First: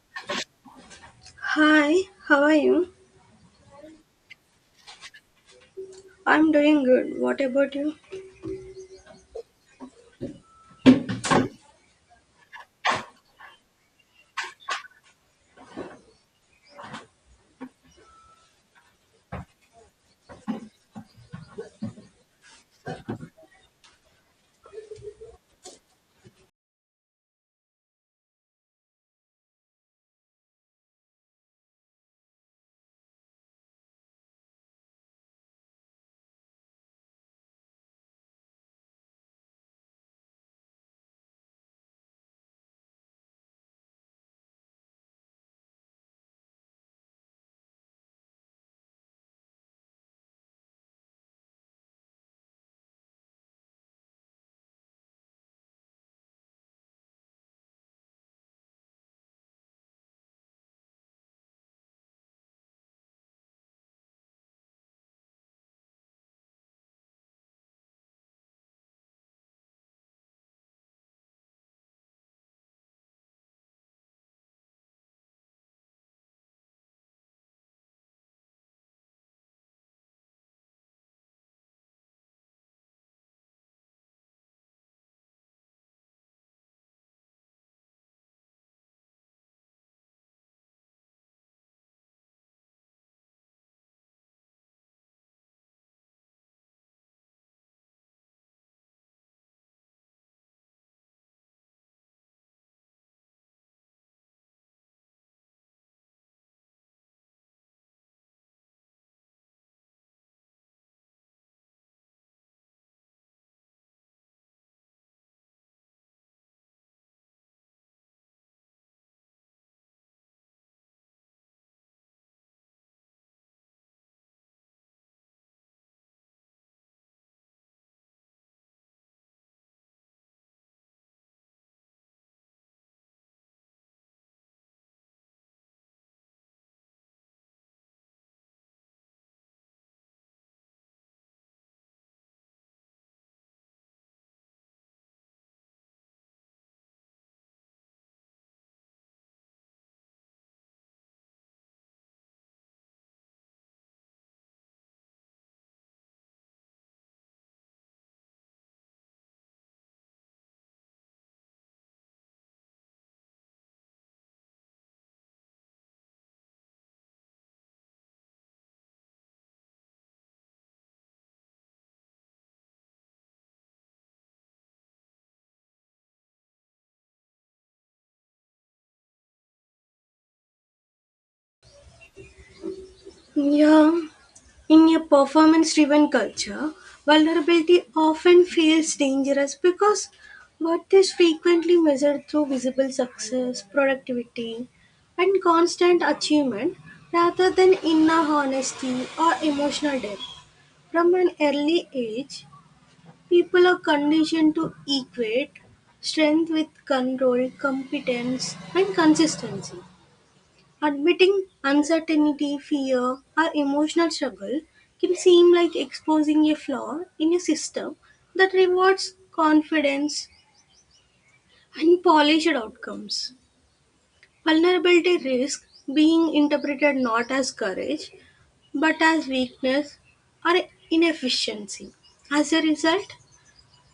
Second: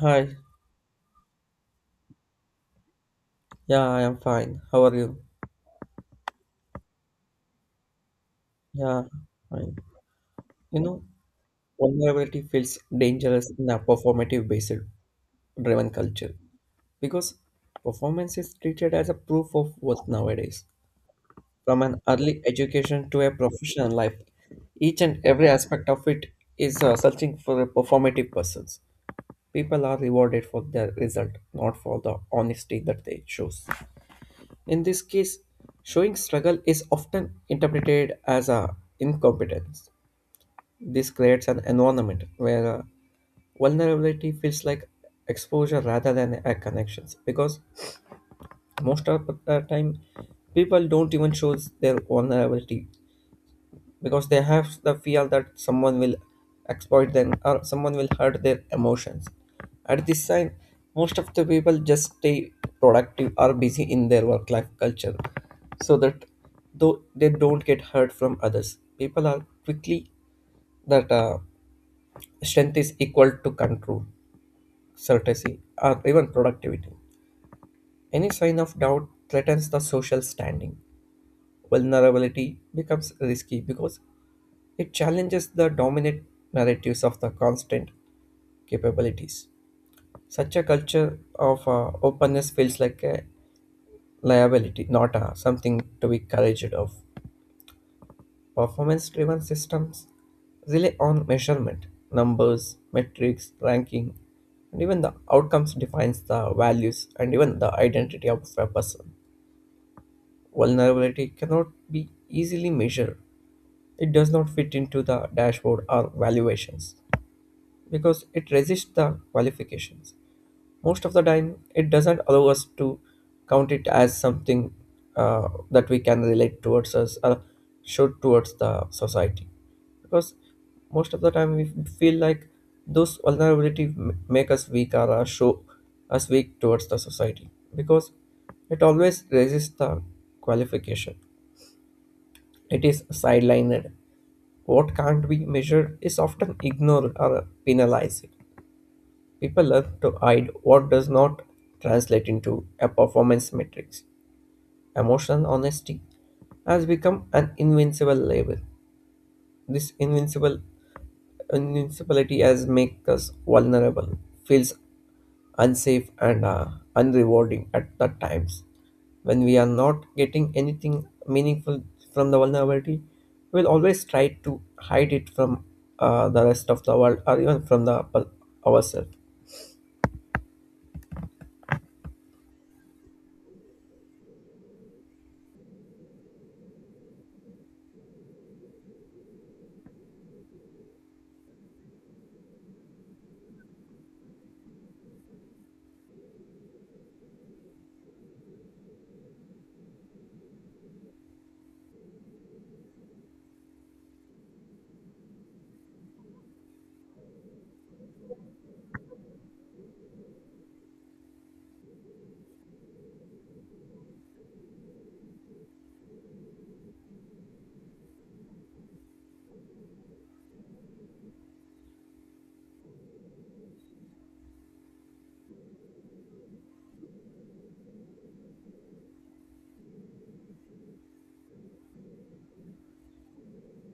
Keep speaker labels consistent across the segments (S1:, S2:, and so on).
S1: Hi.
S2: Hi, how are you?
S1: Yeah, I am fine. How are you?
S2: I'm doing good. What about you?
S1: Yeah, fine. You know, vulnerability feels dangerous in a performative based driven culture because performance is treated as a proof of worth nowadays. From an early education to a professional life, each and every aspect of it is searching for a performative persons. People are rewarded for their result, not for the honesty that they chose. In this case, showing struggle is often interpreted as a incompetence. This creates an environment where vulnerability feels like exposure rather than a connections, because most of the time people don't even show their vulnerability because they have the fear that someone will exploit them or someone will hurt their emotions. At this time, most of the people just stay productive or busy in their work life culture so that though they don't get hurt from others. People are quickly that strength is equal to control, certainty, or even productivity. Any sign of doubt threatens the social standing. Vulnerability becomes risky because it challenges the dominant narratives of the constant capabilities. Such a culture of openness feels like a liability, not something to be couraged of. Performance driven systems rely on measurement, numbers, metrics, ranking, and even the outcomes defines the values and even the identity of a person. Vulnerability cannot be easily measured. It does not fit into the dashboard or valuations, because it resists the qualifications. Most of the time, it doesn't allow us to count it as something that we can relate towards us or show towards the society. Because most of the time, we feel like those vulnerability make us weak or show us weak towards the society. Because it always resists the qualification, it is sidelined. What can't be measured is often ignored or penalized. People love to hide what does not translate into a performance matrix. Emotional honesty has become an invincible label. This invincible invincibility has made us vulnerable, feels unsafe and unrewarding at the times. When we are not getting anything meaningful from the vulnerability, we'll always try to hide it from the rest of the world or even from the ourselves.
S2: Yeah, in a performance driven culture, vulnerability often feels dangerous because what is frequently measured through visible success, productivity, and constant achievement rather than inner honesty or emotional depth. From an early age, people are conditioned to equate strength with control, competence, and consistency. Admitting uncertainty, fear, or emotional struggle can seem like exposing a flaw in a system that rewards confidence and polished outcomes. Vulnerability risks being interpreted not as courage but as weakness or inefficiency. As a result,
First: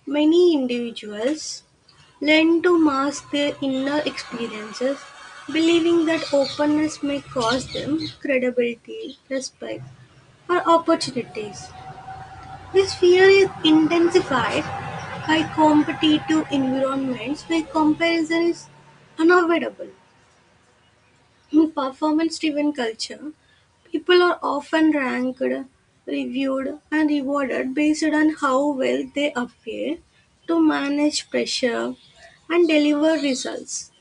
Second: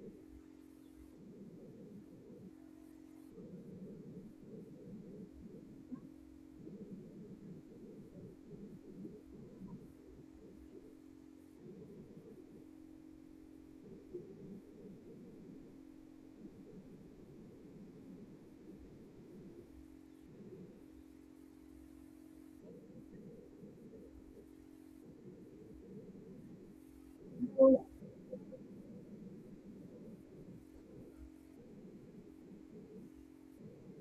S2: many individuals learn to mask their inner experiences, believing that openness may cost them credibility, respect, or opportunities. This fear is intensified by competitive environments where comparison is unavoidable. In performance-driven culture, people are often ranked, reviewed, and rewarded based on how well they appear to manage pressure and deliver results.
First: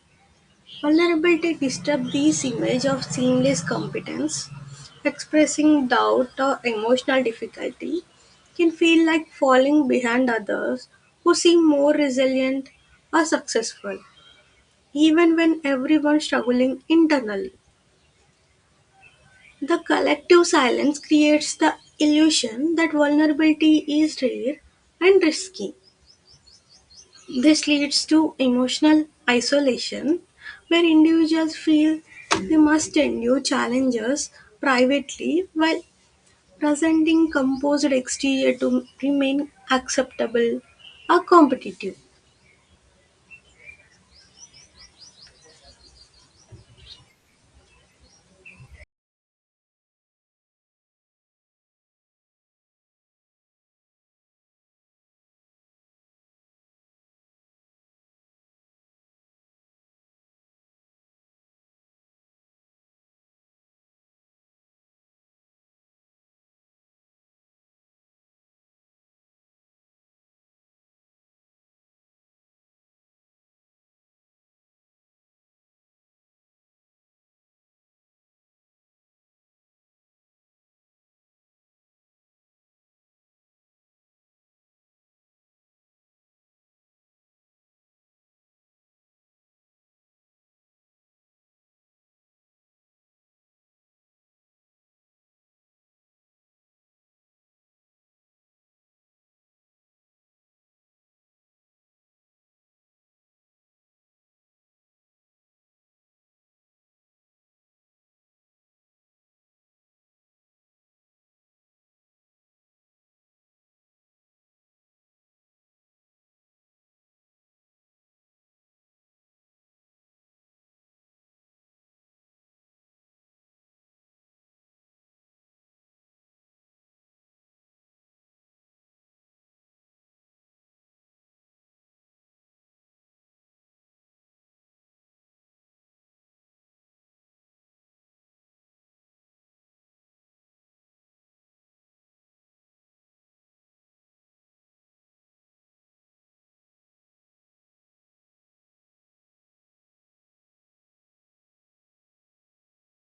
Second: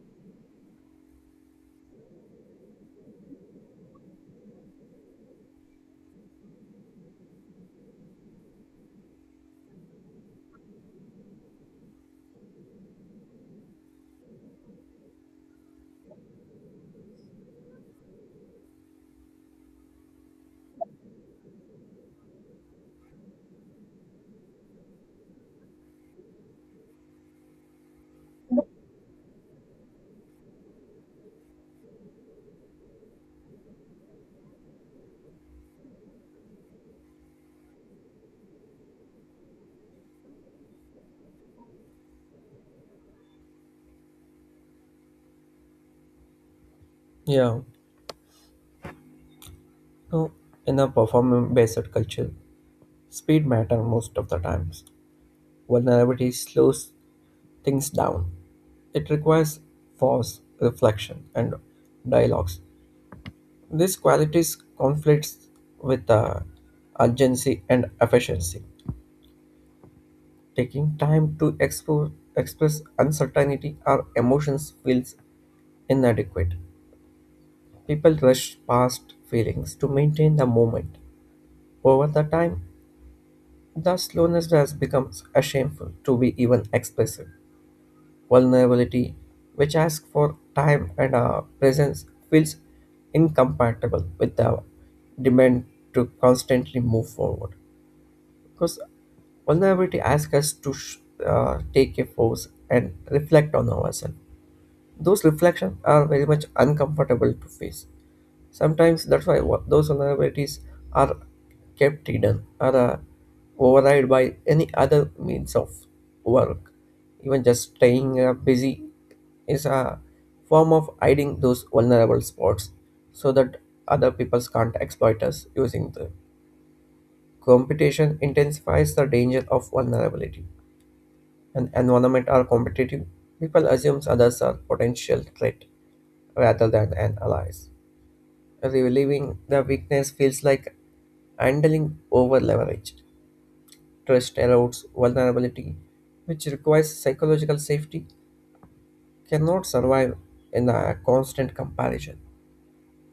S2: Vulnerability disturbs this image of seamless competence. Expressing doubt or emotional difficulty can feel like falling behind others who seem more resilient or successful, even when everyone's struggling internally. The collective silence creates the illusion that vulnerability is rare and risky. This leads to emotional isolation, where individuals feel they must endure challenges privately while presenting composed exterior to remain acceptable or competitive.
S1: Yeah. No, in a performance-based culture, speed matters most of the times. Vulnerability slows things down. It requires pause, reflection, and dialogues. These qualities conflicts with urgency and efficiency. Taking time to express uncertainty or emotions feels inadequate. People rush past feelings to maintain the moment. Over the time, the slowness has become a shameful to be even expressive. Vulnerability, which asks for time and presence, feels incompatible with the demand to constantly move forward. Because vulnerability asks us to take a pause and reflect on ourselves. Those reflections are very much uncomfortable to face. Sometimes that's why those vulnerabilities are kept hidden or override by any other means of work. Even just staying busy is a form of hiding those vulnerable spots so that other people can't exploit us using the competition intensifies the danger of vulnerability. An environment are competitive, people assume others are potential threat rather than an allies. Relieving the weakness feels like handling over leverage. Trust erodes vulnerability, which requires psychological safety, cannot survive in a constant comparison.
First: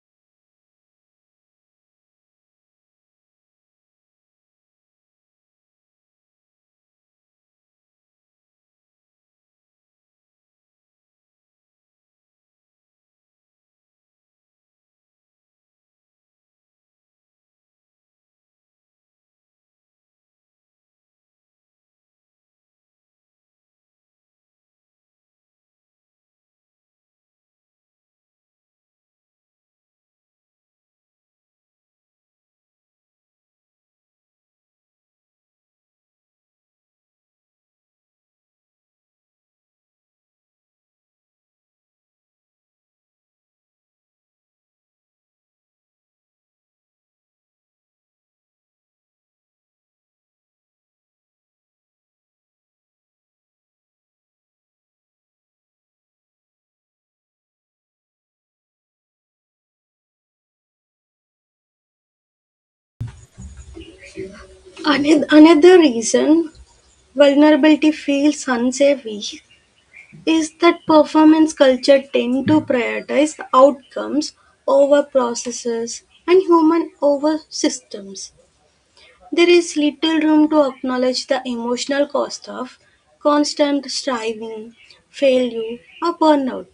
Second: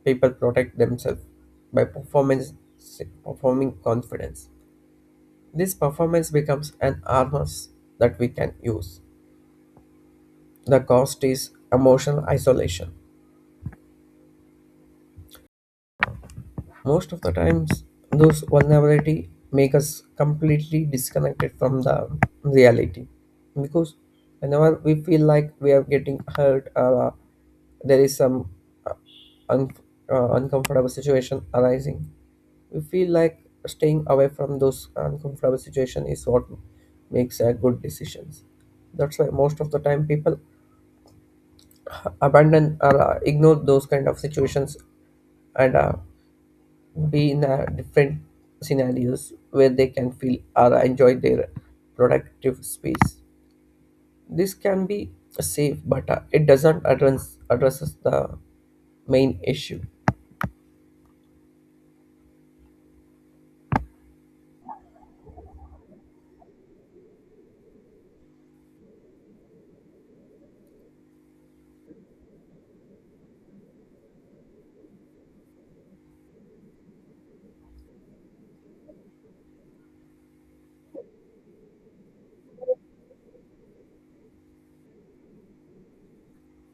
S1: People protect themselves by performing confidence. This performance becomes an armor that we can use. The cost is emotional isolation. Most of the times, those vulnerability make us completely disconnected from the reality, because whenever we feel like we are getting hurt or there is some uh, un- uncomfortable situation arising, we feel like staying away from those uncomfortable situation is what makes good decisions. That's why most of the time people abandon or ignore those kind of situations and be in a different scenarios where they can feel or enjoy their productive space. This can be safe, but it doesn't addresses the main issue.
S2: Another reason vulnerability feels unsafe is that performance culture tend to prioritize outcomes over processes and human over systems. There is little room to acknowledge the emotional cost of constant striving, failure, or burnout.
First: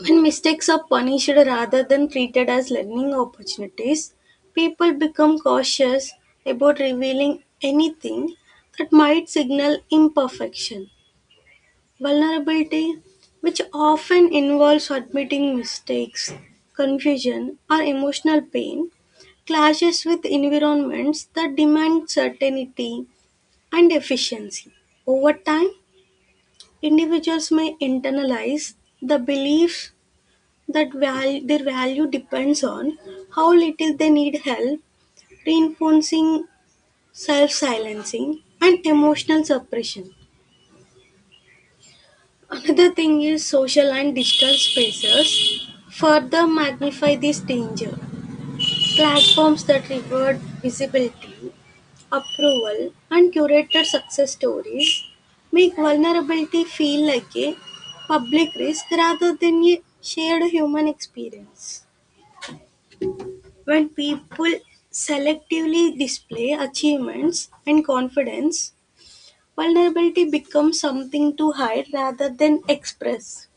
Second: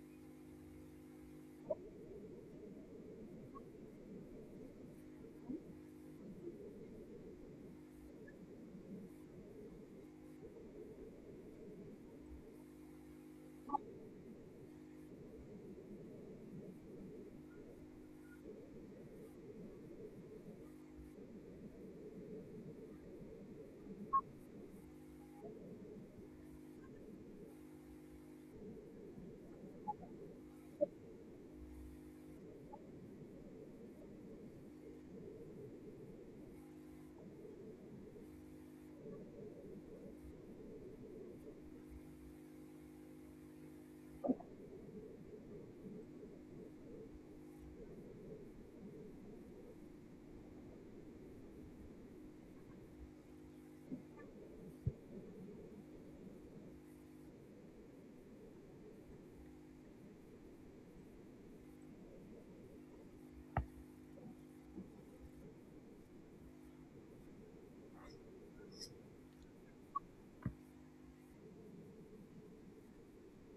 S2: When mistakes are punished rather than treated as learning opportunities, people become cautious about revealing anything that might signal imperfection. Vulnerability, which often involves admitting mistakes, confusion, or emotional pain, clashes with environments that demand certainty and efficiency. Over time, individuals may internalize the belief that their value depends on how little they need help, reinforcing self silencing and emotional suppression. Another thing is social and digital spaces further magnify this danger. Platforms that reward visibility, approval, and curated success stories make vulnerability feel like a public risk rather than a shared human experience. When people selectively display achievements and confidence, vulnerability becomes something to hide rather than express.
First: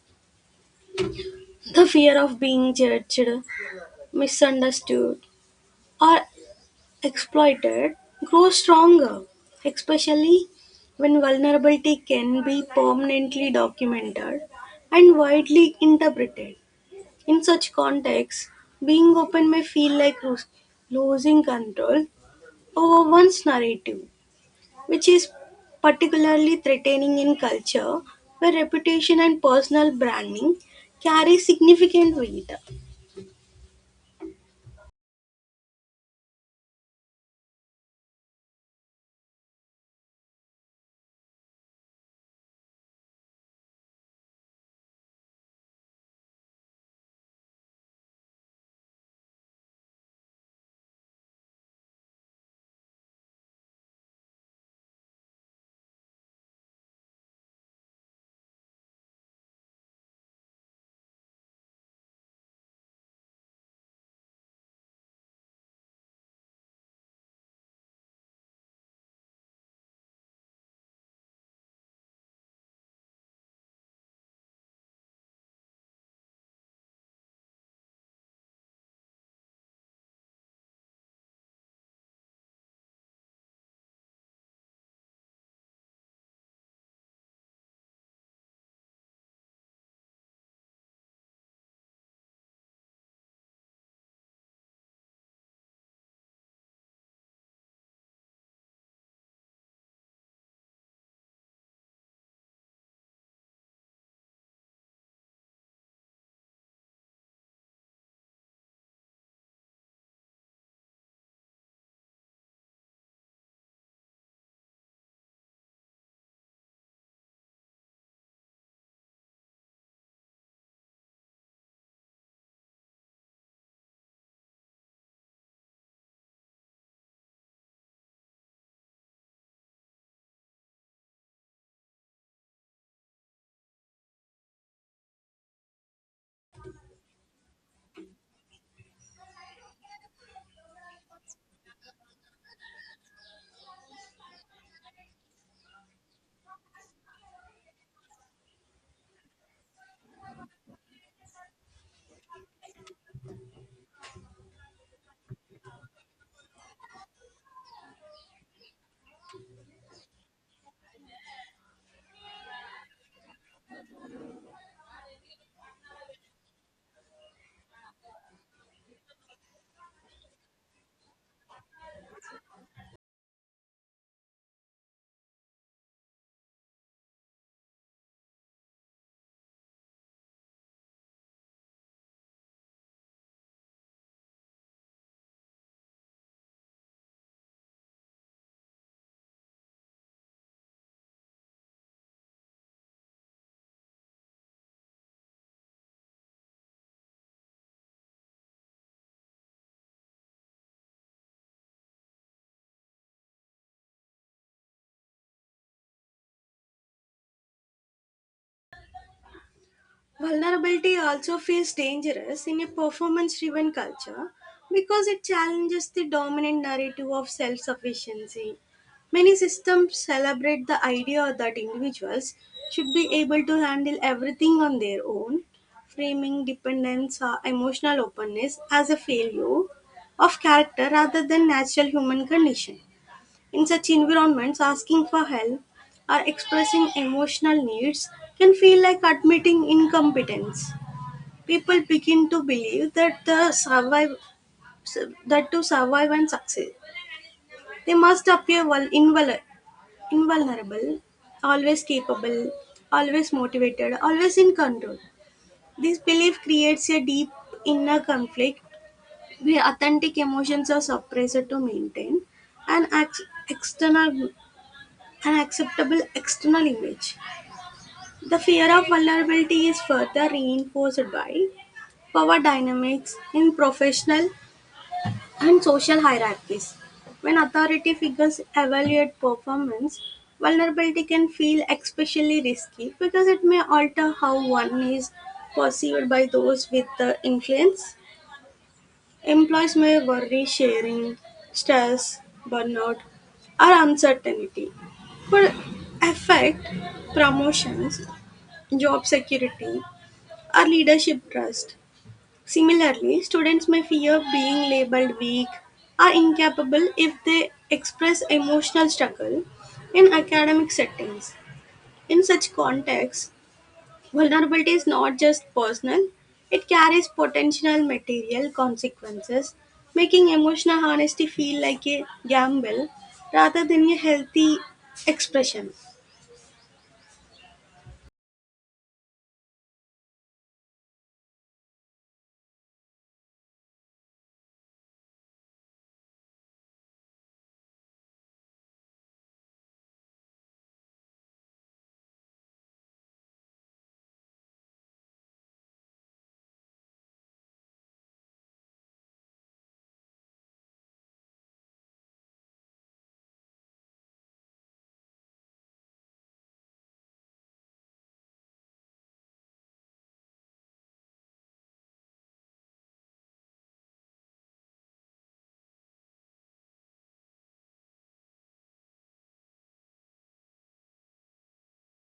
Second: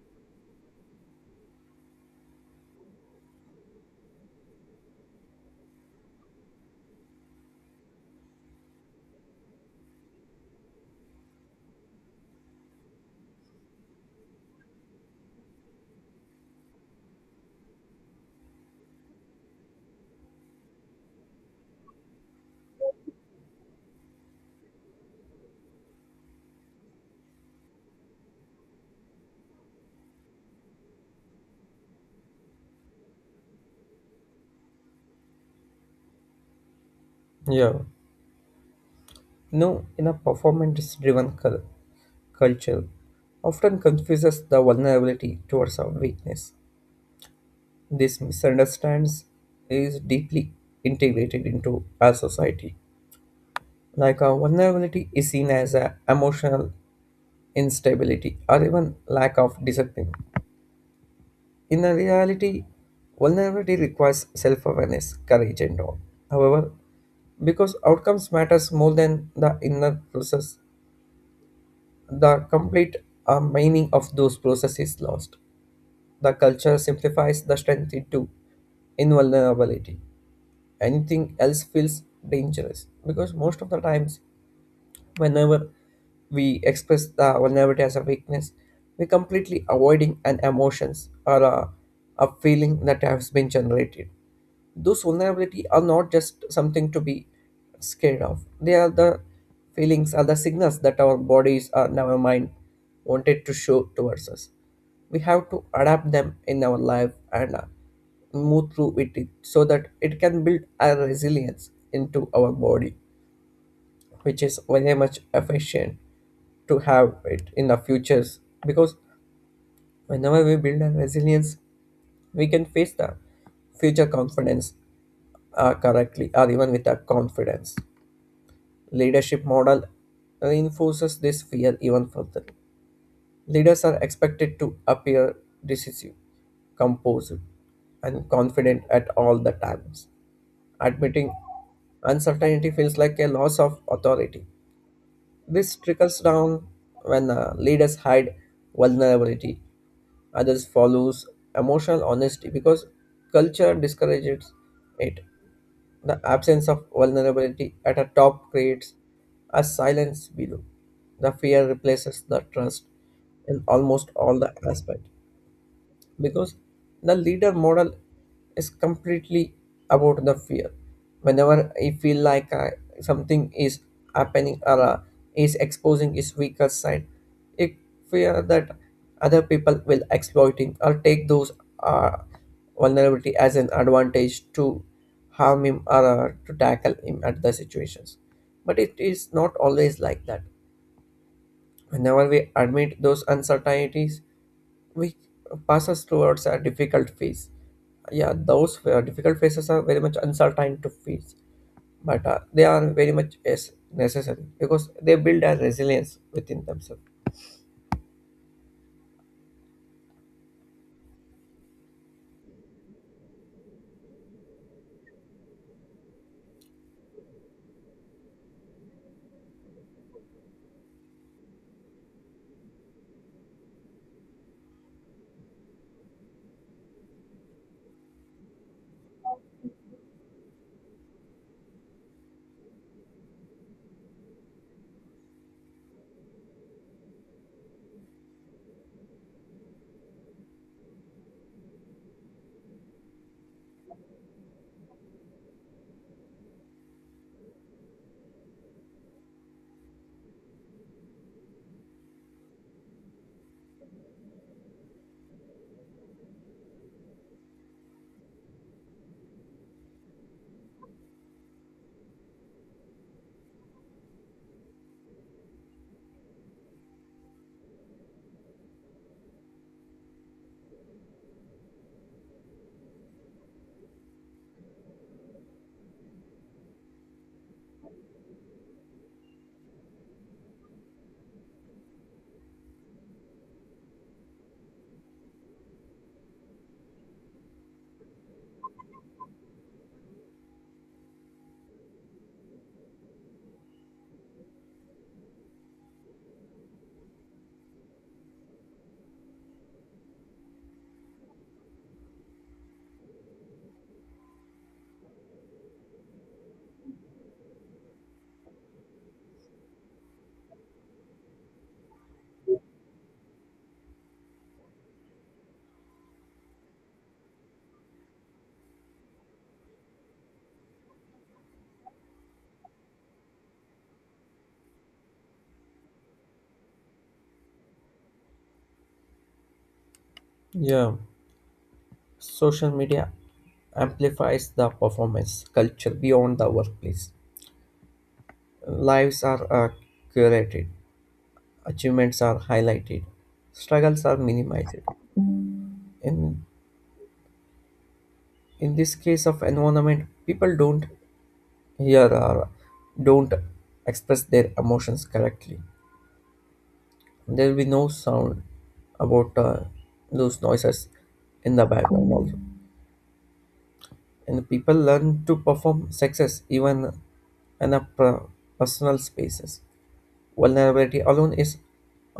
S2: The fear of being judged, misunderstood, or exploited grows stronger, especially when vulnerability can be permanently documented and widely interpreted. In such contexts, being open may feel like losing control over one's narrative, which is particularly threatening in culture where reputation and personal branding carry significant weight.
S1: Yeah, you in a culture, often confuses the vulnerability towards our weakness. This misunderstands is deeply integrated into our society. Like, our vulnerability is seen as an emotional instability, or even lack of discipline. In a reality, vulnerability requires self awareness, courage, and all. However, because outcomes matters more than the inner process, the complete meaning of those processes is lost. The culture simplifies the strength into invulnerability. Anything else feels dangerous because most of the times whenever we express the vulnerability as a weakness, we're completely avoiding an emotions or a feeling that has been generated. Those vulnerability are not just something to be scared of. They are the feelings, are the signals that our bodies or our mind wanted to show towards us. We have to adapt them in our life and move through with it so that it can build a resilience into our body, which is very much efficient to have it in the futures. Because whenever we build our resilience, we can face the future confidence correctly or even with our confidence. Leadership model reinforces this fear even further. Leaders are expected to appear decisive, composed, and confident at all the times. Admitting uncertainty feels like a loss of authority. This trickles down. When leaders hide vulnerability, others follows emotional honesty because culture discourages it. The absence of vulnerability at a top creates a silence below. The fear replaces the trust in almost all the aspect, because the leader model is completely about the fear. Whenever I feel like something is happening or is exposing its weaker side, it fear that other people will exploiting or take those uh, vulnerability as an advantage to harm him or to tackle him at the situations. But it is not always like that. Whenever we admit those uncertainties, we passes towards a difficult phase. Yeah, those difficult phases are very much uncertain to face, but they are very much, yes, necessary because they build a resilience within themselves.
S2: Vulnerability also feels dangerous in a performance driven culture because it challenges the dominant narrative of self sufficiency. Many systems celebrate the idea that individuals should be able to handle everything on their own, framing dependence or emotional openness as a failure of character rather than natural human condition. In such environments, asking for help or expressing emotional needs can feel like admitting incompetence. People begin to believe that the survive that to survive and succeed, they must appear invulnerable, always capable, always motivated, always in control. This belief creates a deep inner conflict where authentic emotions are suppressed to maintain an ex- external an acceptable external image. The fear of vulnerability is further reinforced by power dynamics in professional and social hierarchies. When authority figures evaluate performance, vulnerability can feel especially risky because it may alter how one is perceived by those with the influence. Employees may worry sharing, stress, burnout, or uncertainty could affect promotions, job security, or leadership trust. Similarly, students may fear being labeled weak or incapable if they express emotional struggle in academic settings. In such contexts, vulnerability is not just personal, it carries potential material consequences, making emotional honesty feel like a gamble rather than a healthy expression.
S1: Yeah, social media amplifies the performance culture beyond the workplace. Lives are curated, achievements are highlighted, struggles are minimized. In in this case of environment, people don't hear or don't express their emotions correctly. There will be no sound about those noises in the background also, and people learn to perform success even in a personal spaces. Vulnerability alone is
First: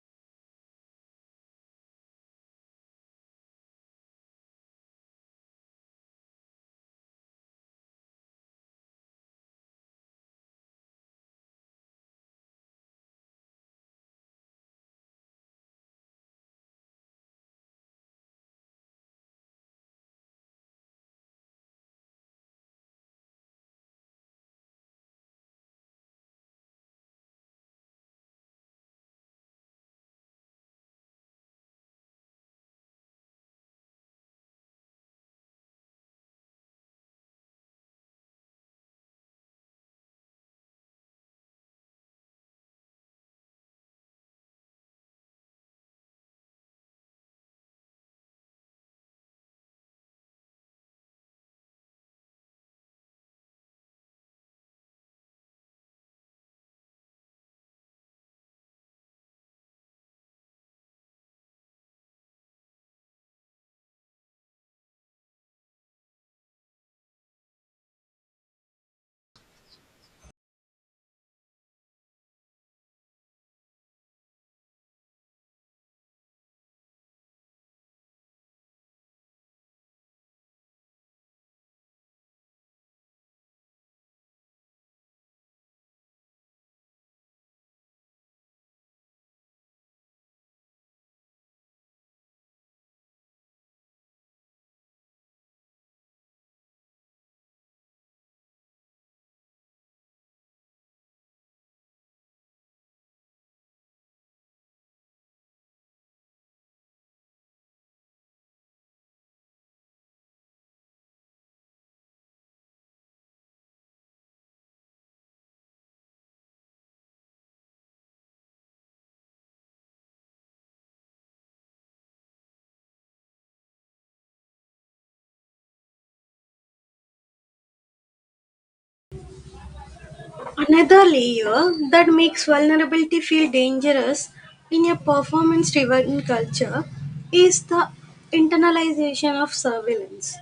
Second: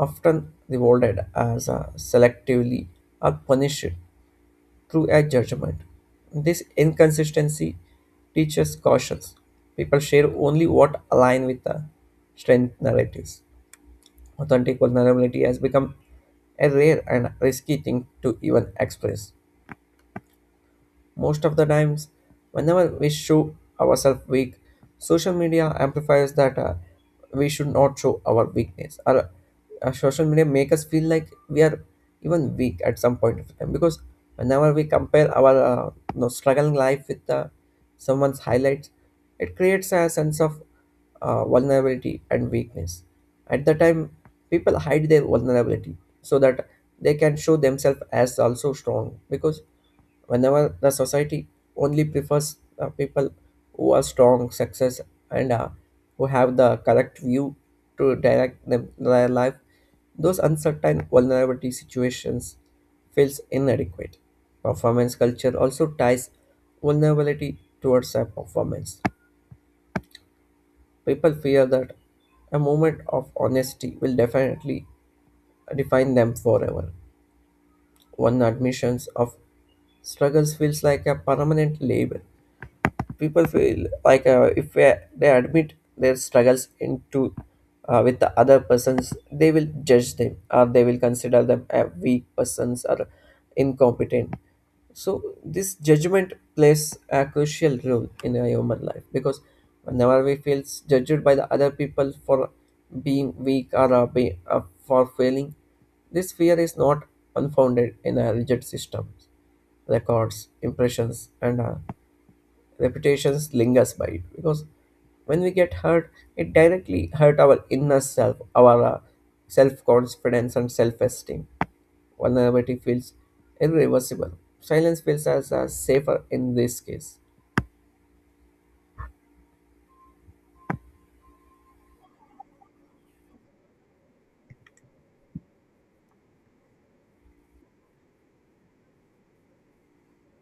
S1: often rewarded as selectively or punished through a judgment. This inconsistency teaches caution. People share only what align with the strength narratives. Authentic vulnerability has become a rare and risky thing to even express. Most of the times, whenever we show ourselves weak, social media amplifies that we should not show our weakness. Or social media make us feel like we are even weak at some point of time, because whenever we compare our struggling life with someone's highlights, it creates a sense of vulnerability and weakness. At the time, people hide their vulnerability so that they can show themselves as also strong, because whenever the society only prefers people who are strong success and who have the correct view to direct them, their life, those uncertain vulnerability situations feels inadequate. Performance culture also ties vulnerability towards a performance. People fear that a moment of honesty will definitely define them forever. One admissions of struggles feels like a permanent label. People feel like if they admit their struggles into with the other persons, they will judge them or they will consider them a weak persons or incompetent. So this judgment plays a crucial role in a human life, because whenever we feel judged by the other people for being weak or for failing, this fear is not unfounded in a rigid system. Records impressions and reputations lingers by it, because when we get hurt it directly hurt our inner self, our self-confidence and self-esteem. Vulnerability feels irreversible. Silence feels as safer in this case.
S2: Another layer that makes vulnerability feel dangerous in a performance driven culture is the internalization of surveillance.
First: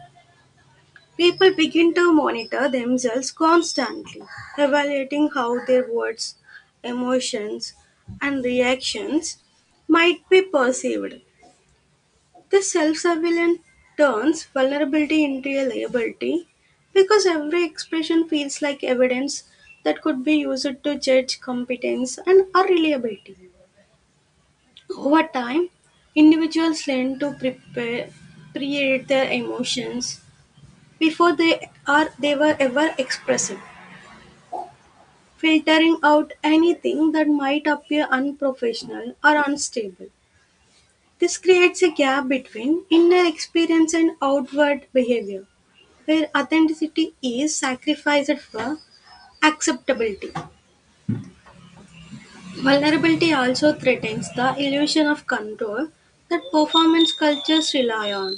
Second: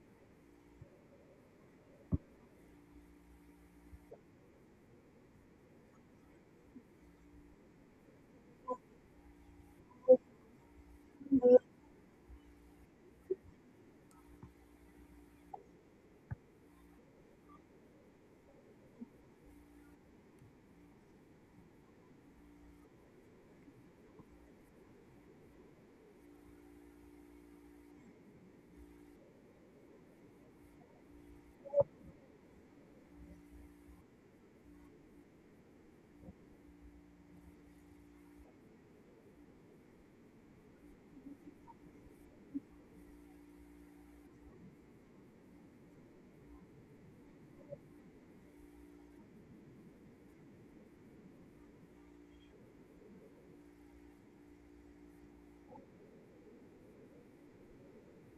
S2: People begin to monitor themselves constantly, evaluating how their words, emotions, and reactions might be perceived. This self surveillance turns vulnerability into a liability because every expression feels like evidence that could be used to judge competence and or reliability. Over time, individuals learn to prepare, create their emotions before they were ever expressed, filtering out anything that might appear unprofessional or unstable. This creates a gap between inner experience and outward behavior, where authenticity is sacrificed for acceptability. Vulnerability also threatens the illusion of control that performance cultures rely on.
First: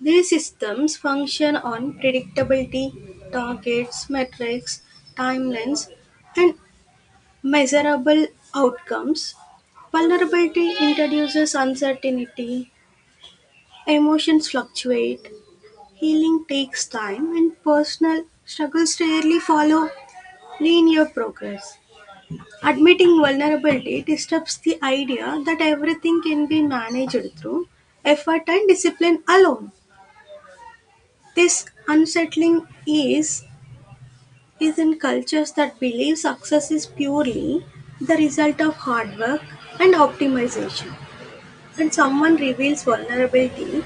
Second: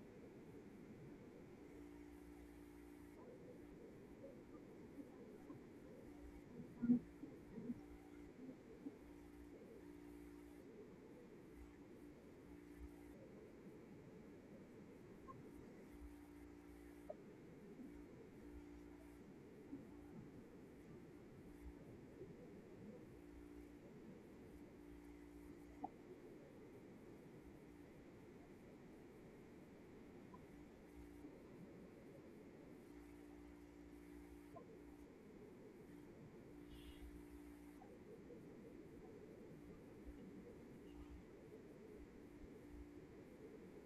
S2: These systems function on predictability, targets, metrics, timelines, and measurable outcomes. Vulnerability introduces uncertainty, emotions fluctuate, healing takes time, and personal struggles rarely follow linear progress. Admitting vulnerability disturbs the idea that everything can be managed through effort and discipline alone. This unsettling ease is in cultures that believe success is purely the result of hard work and optimization. When someone reveals vulnerability,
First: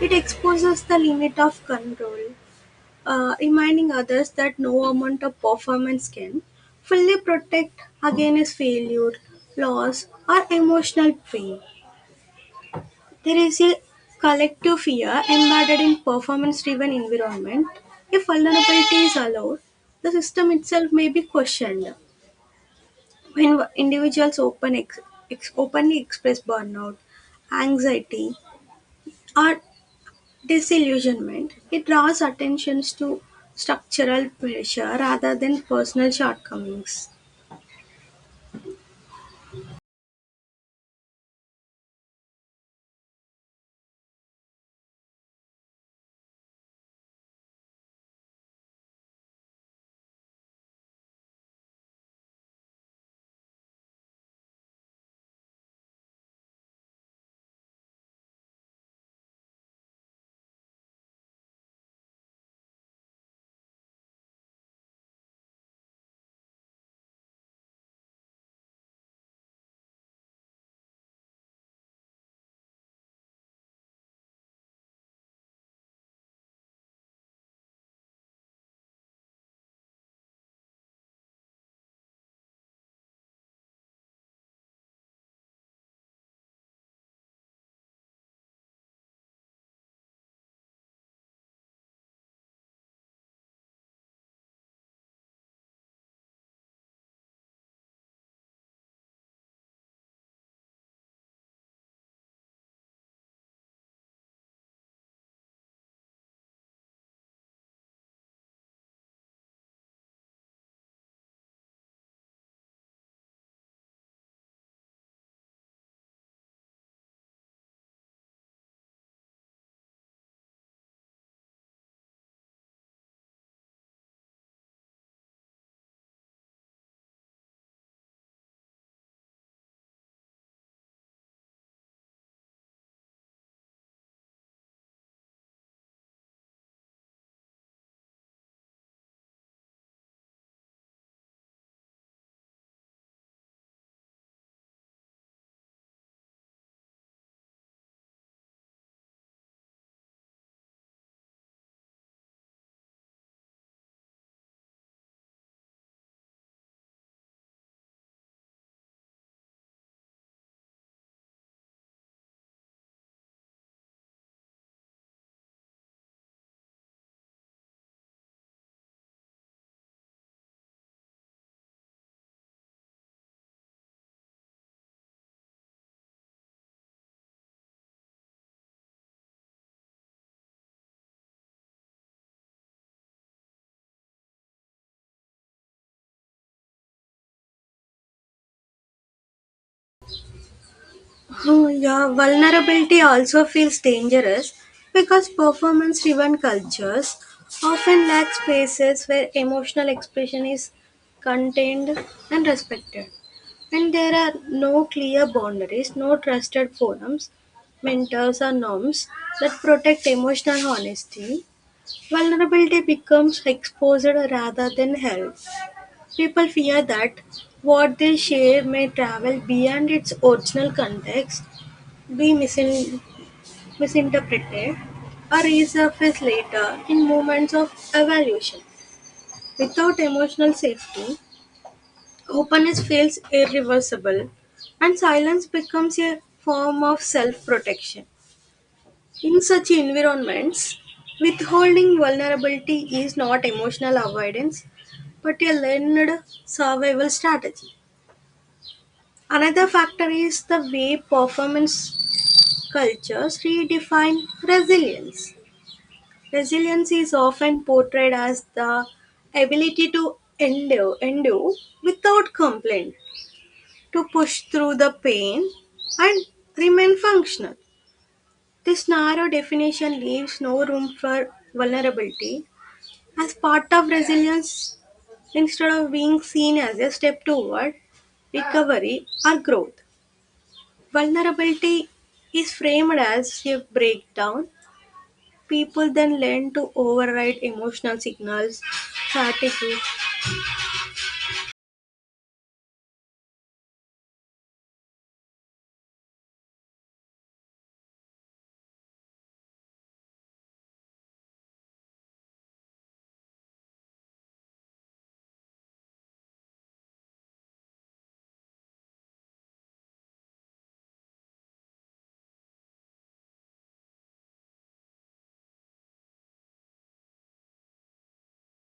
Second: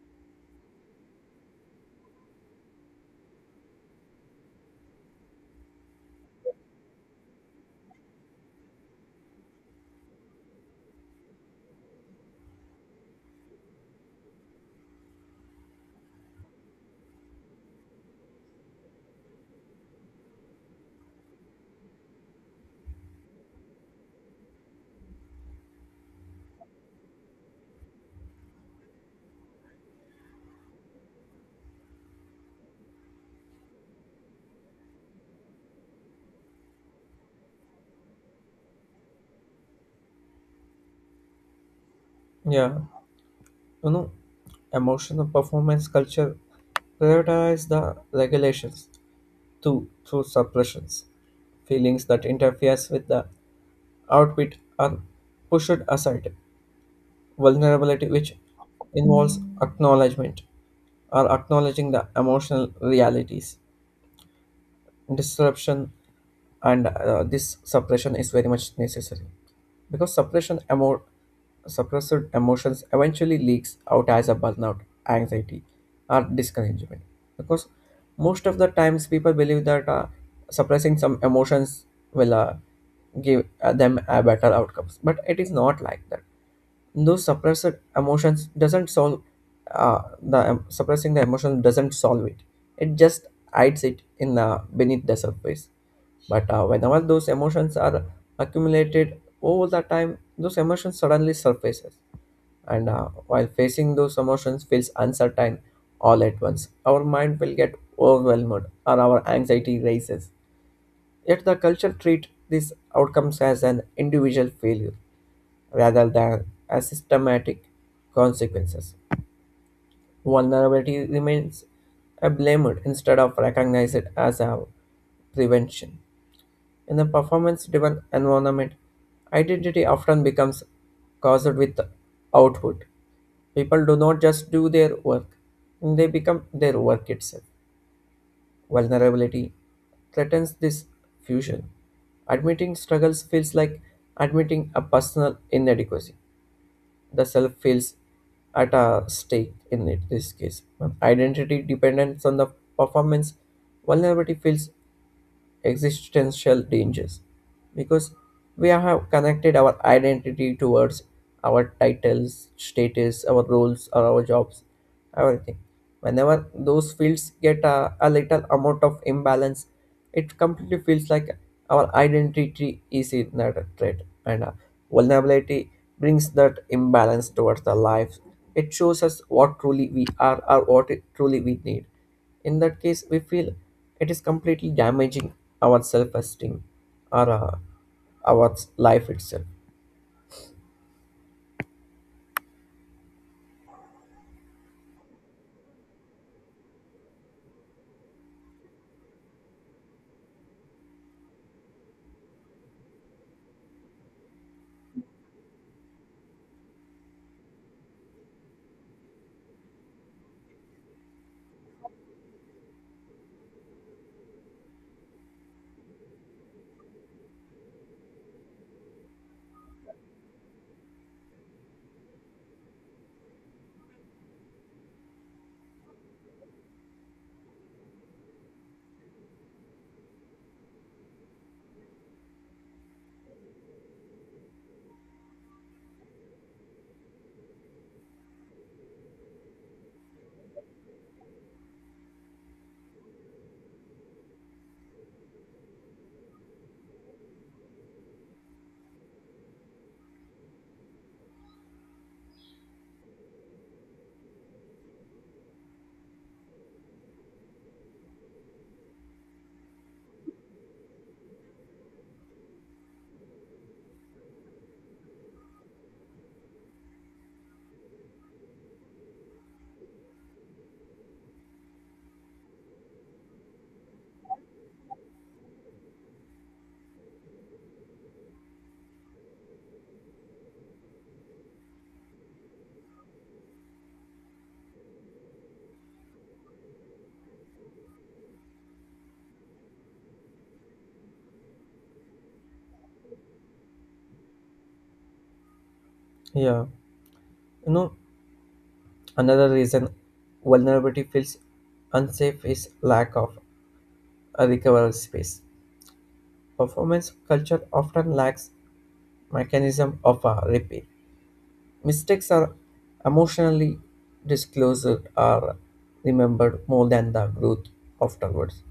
S2: it exposes the limit of control, reminding others that no amount of performance can fully protect against failure, loss, or emotional pain. There is a collective fear embedded in performance-driven environment. If vulnerability is allowed, the system itself may be questioned. When individuals openly express burnout, anxiety, or disillusionment, it draws attention to structural pressure rather than personal shortcomings.
S1: Yeah you know Emotional performance culture prioritize the regulations too through suppressions. Feelings that interferes with the outfit are pushed aside. Vulnerability, which involves acknowledgement or acknowledging the emotional realities. Disruption and this suppression is very much necessary, because suppressed emotions eventually leaks out as a burnout, anxiety, or discouragement. Because most of the times people believe that suppressing some emotions will give them a better outcomes, but it is not like that. Those suppressed emotions doesn't solve suppressing the emotion doesn't solve it, it just hides it in the beneath the surface. But whenever those emotions are accumulated over the time, those emotions suddenly surfaces, and while facing those emotions feels uncertain, all at once our mind will get overwhelmed or our anxiety rises. Yet the culture treats these outcomes as an individual failure rather than as systematic consequences. Vulnerability remains a blamed instead of recognized as a prevention. In a performance driven environment, identity often becomes caused with output. People do not just do their work, they become their work itself. Vulnerability threatens this fusion. Admitting struggles feels like admitting a personal inadequacy. The self feels at a stake in it, this case. Identity dependence on the performance, vulnerability feels existential dangers because we have connected our identity towards our titles, status, our roles, or our jobs, everything. Whenever those fields get a little amount of imbalance, it completely feels like our identity is in that threat, and vulnerability brings that imbalance towards the life. It shows us what truly we are or what truly we need. In that case we feel it is completely damaging our self-esteem or our life itself.
S2: Oh, yeah, vulnerability also feels dangerous because performance driven cultures often lack spaces where emotional expression is contained and respected. And there are no clear boundaries, no trusted forums, mentors, or norms that protect emotional honesty. Vulnerability becomes exposed rather than helped; people fear that what they share may travel beyond its original context, be misinterpreted, or resurface later in moments of evaluation. Without emotional safety, openness feels irreversible, and silence becomes a form of self protection. In such environments, withholding vulnerability is not emotional avoidance but a learned survival strategy. Another factor is the way performance cultures redefine resilience. Resilience is often portrayed as the ability to endure without complaint, to push through the pain and remain functional. This narrow definition leaves no room for vulnerability as part of resilience. Instead of being seen as a step toward recovery or growth, vulnerability is framed as a breakdown. People then learn to override emotional signals, fatigue.
S1: Yeah, you know another reason vulnerability feels unsafe is lack of a recovery space. Performance culture often lacks mechanism of a repair. Mistakes are emotionally disclosed or remembered more than the growth afterwards.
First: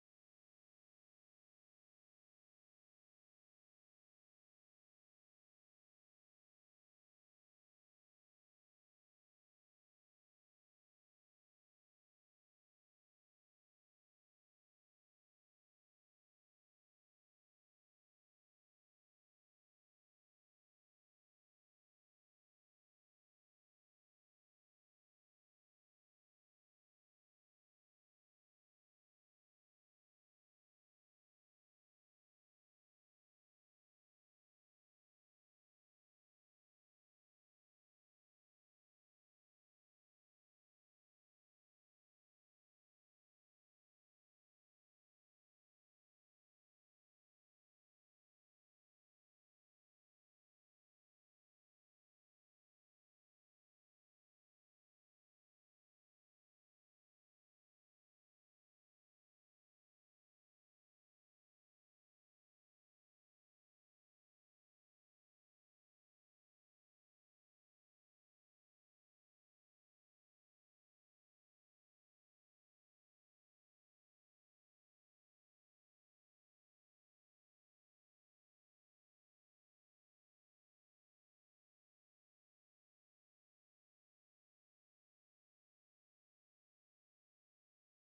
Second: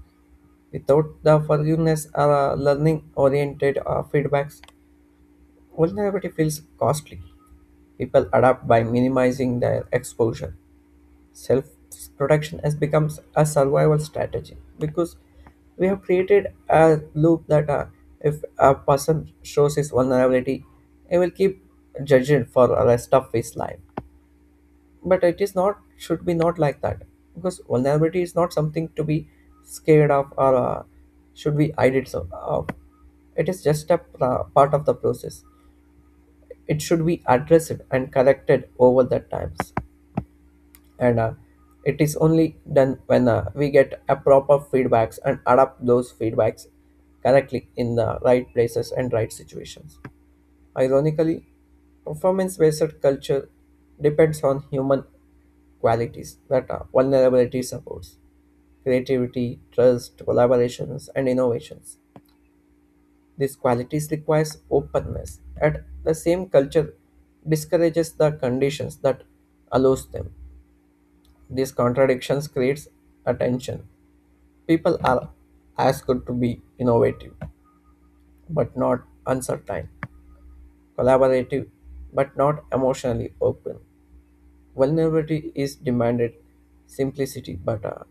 S1: Without the forgiveness or learning oriented feedbacks, vulnerability feels costly. People adapt by minimizing their exposure. Self protection has become a survival strategy because we have created a loop that if a person shows his vulnerability, he will keep judged for the rest of his life, but it is not should be not like that, because vulnerability is not something to be scared of or should be idled so of. It is just a part of the process. It should be addressed and corrected over the times, and it is only done when we get a proper feedbacks and adapt those feedbacks correctly in the right places and right situations. Ironically, performance based culture depends on human qualities that vulnerability supports: creativity, trust, collaborations, and innovations. These qualities requires openness. At the same culture discourages the conditions that allows them. These contradictions creates attention. People are asked to be innovative but not uncertain, collaborative but not emotionally open. Vulnerability is demanded, simplicity, but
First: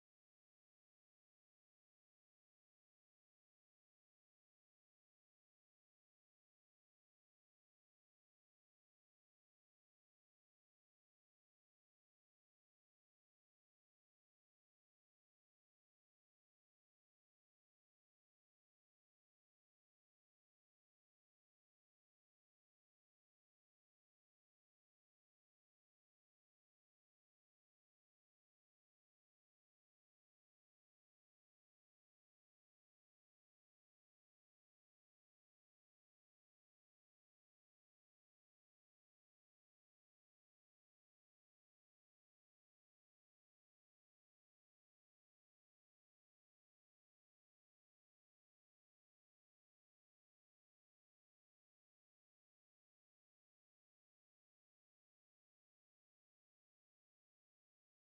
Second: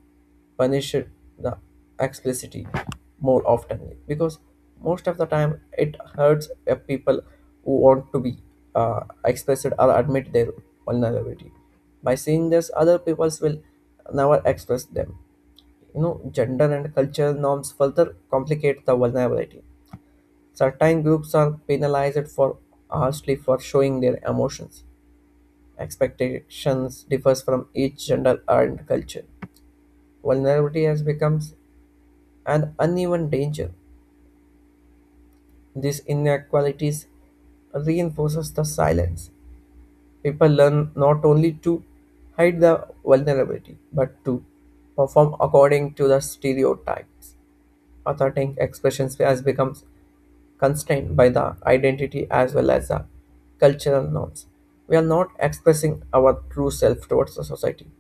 S1: punished the explicitity more often, because most of the time it hurts people who want to be explicit or admit their vulnerability. By seeing this, other peoples will never express them. You know, gender and cultural norms further complicate the vulnerability. Certain groups are penalized for harshly for showing their emotions. Expectations differs from each gender and culture. Vulnerability has become an uneven danger. These inequalities reinforces the silence. People learn not only to hide the vulnerability but to perform according to the stereotypes. Authentic expression has become constrained by the identity as well as the cultural norms. We are not expressing our true self towards the society.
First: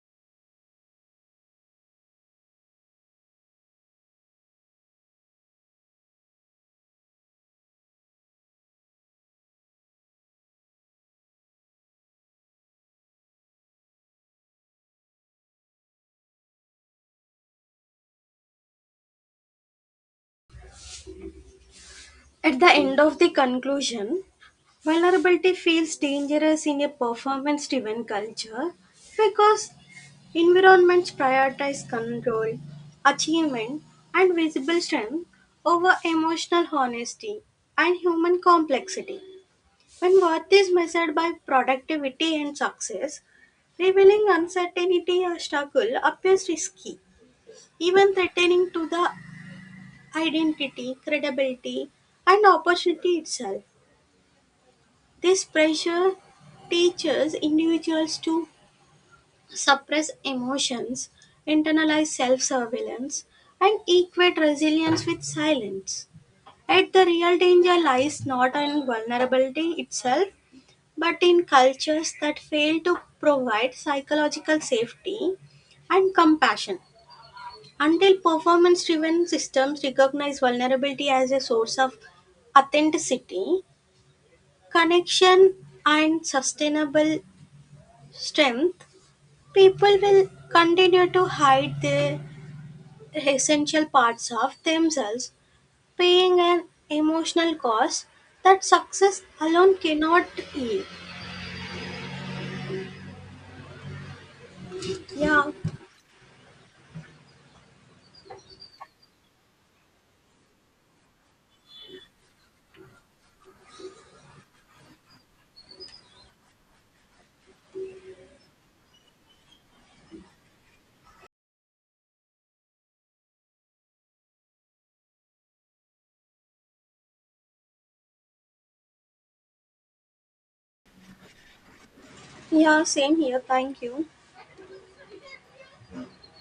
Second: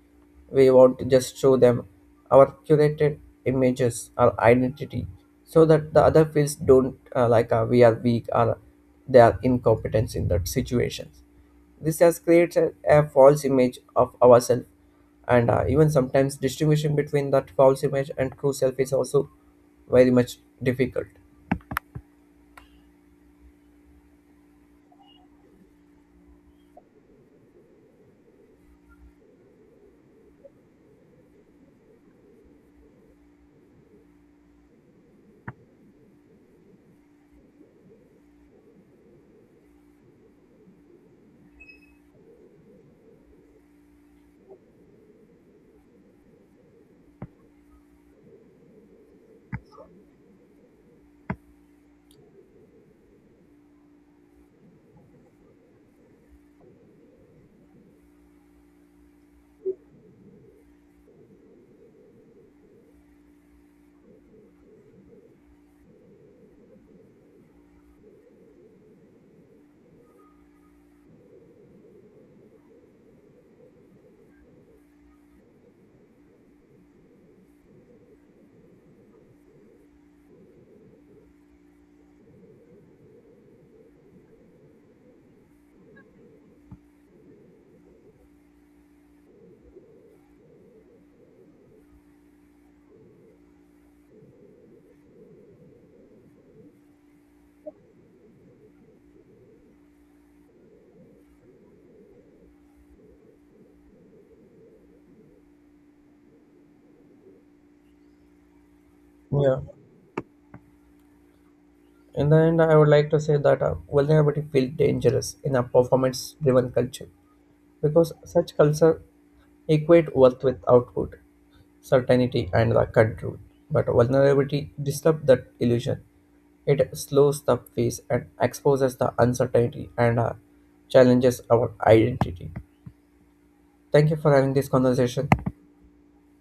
S1: We want to just show them our curated images, our identity, so that the other fields don't like we are weak or they are incompetent in that situations. This has created a false image of ourselves, and even sometimes distinguishing between that false image and true self is also very much difficult.
S2: At the end of the conclusion, vulnerability feels dangerous in a performance driven culture because environments prioritize control, achievement, and visible strength over emotional honesty and human complexity. When worth is measured by productivity and success, revealing uncertainty or struggle appears risky, even threatening to the identity, credibility, and opportunity itself. This pressure teaches individuals to suppress emotions, internalize self surveillance, and equate resilience with silence. Yet the real danger lies not in vulnerability itself, but in cultures that fail to provide psychological safety and compassion. Until performance driven systems recognize vulnerability as a source of authenticity, connection, and sustainable strength, people will continue to hide the essential parts of themselves, paying an emotional cost that success alone cannot heal. Yeah,
S1: Yeah. In the end, I would like to say that vulnerability feels dangerous in a performance driven culture because such culture equate worth with output, certainty, and the control. But vulnerability disturbs that illusion. It slows the pace and exposes the uncertainty and challenges our identity.
S2: yeah, same here. Thank you.
S1: Thank you for having this conversation.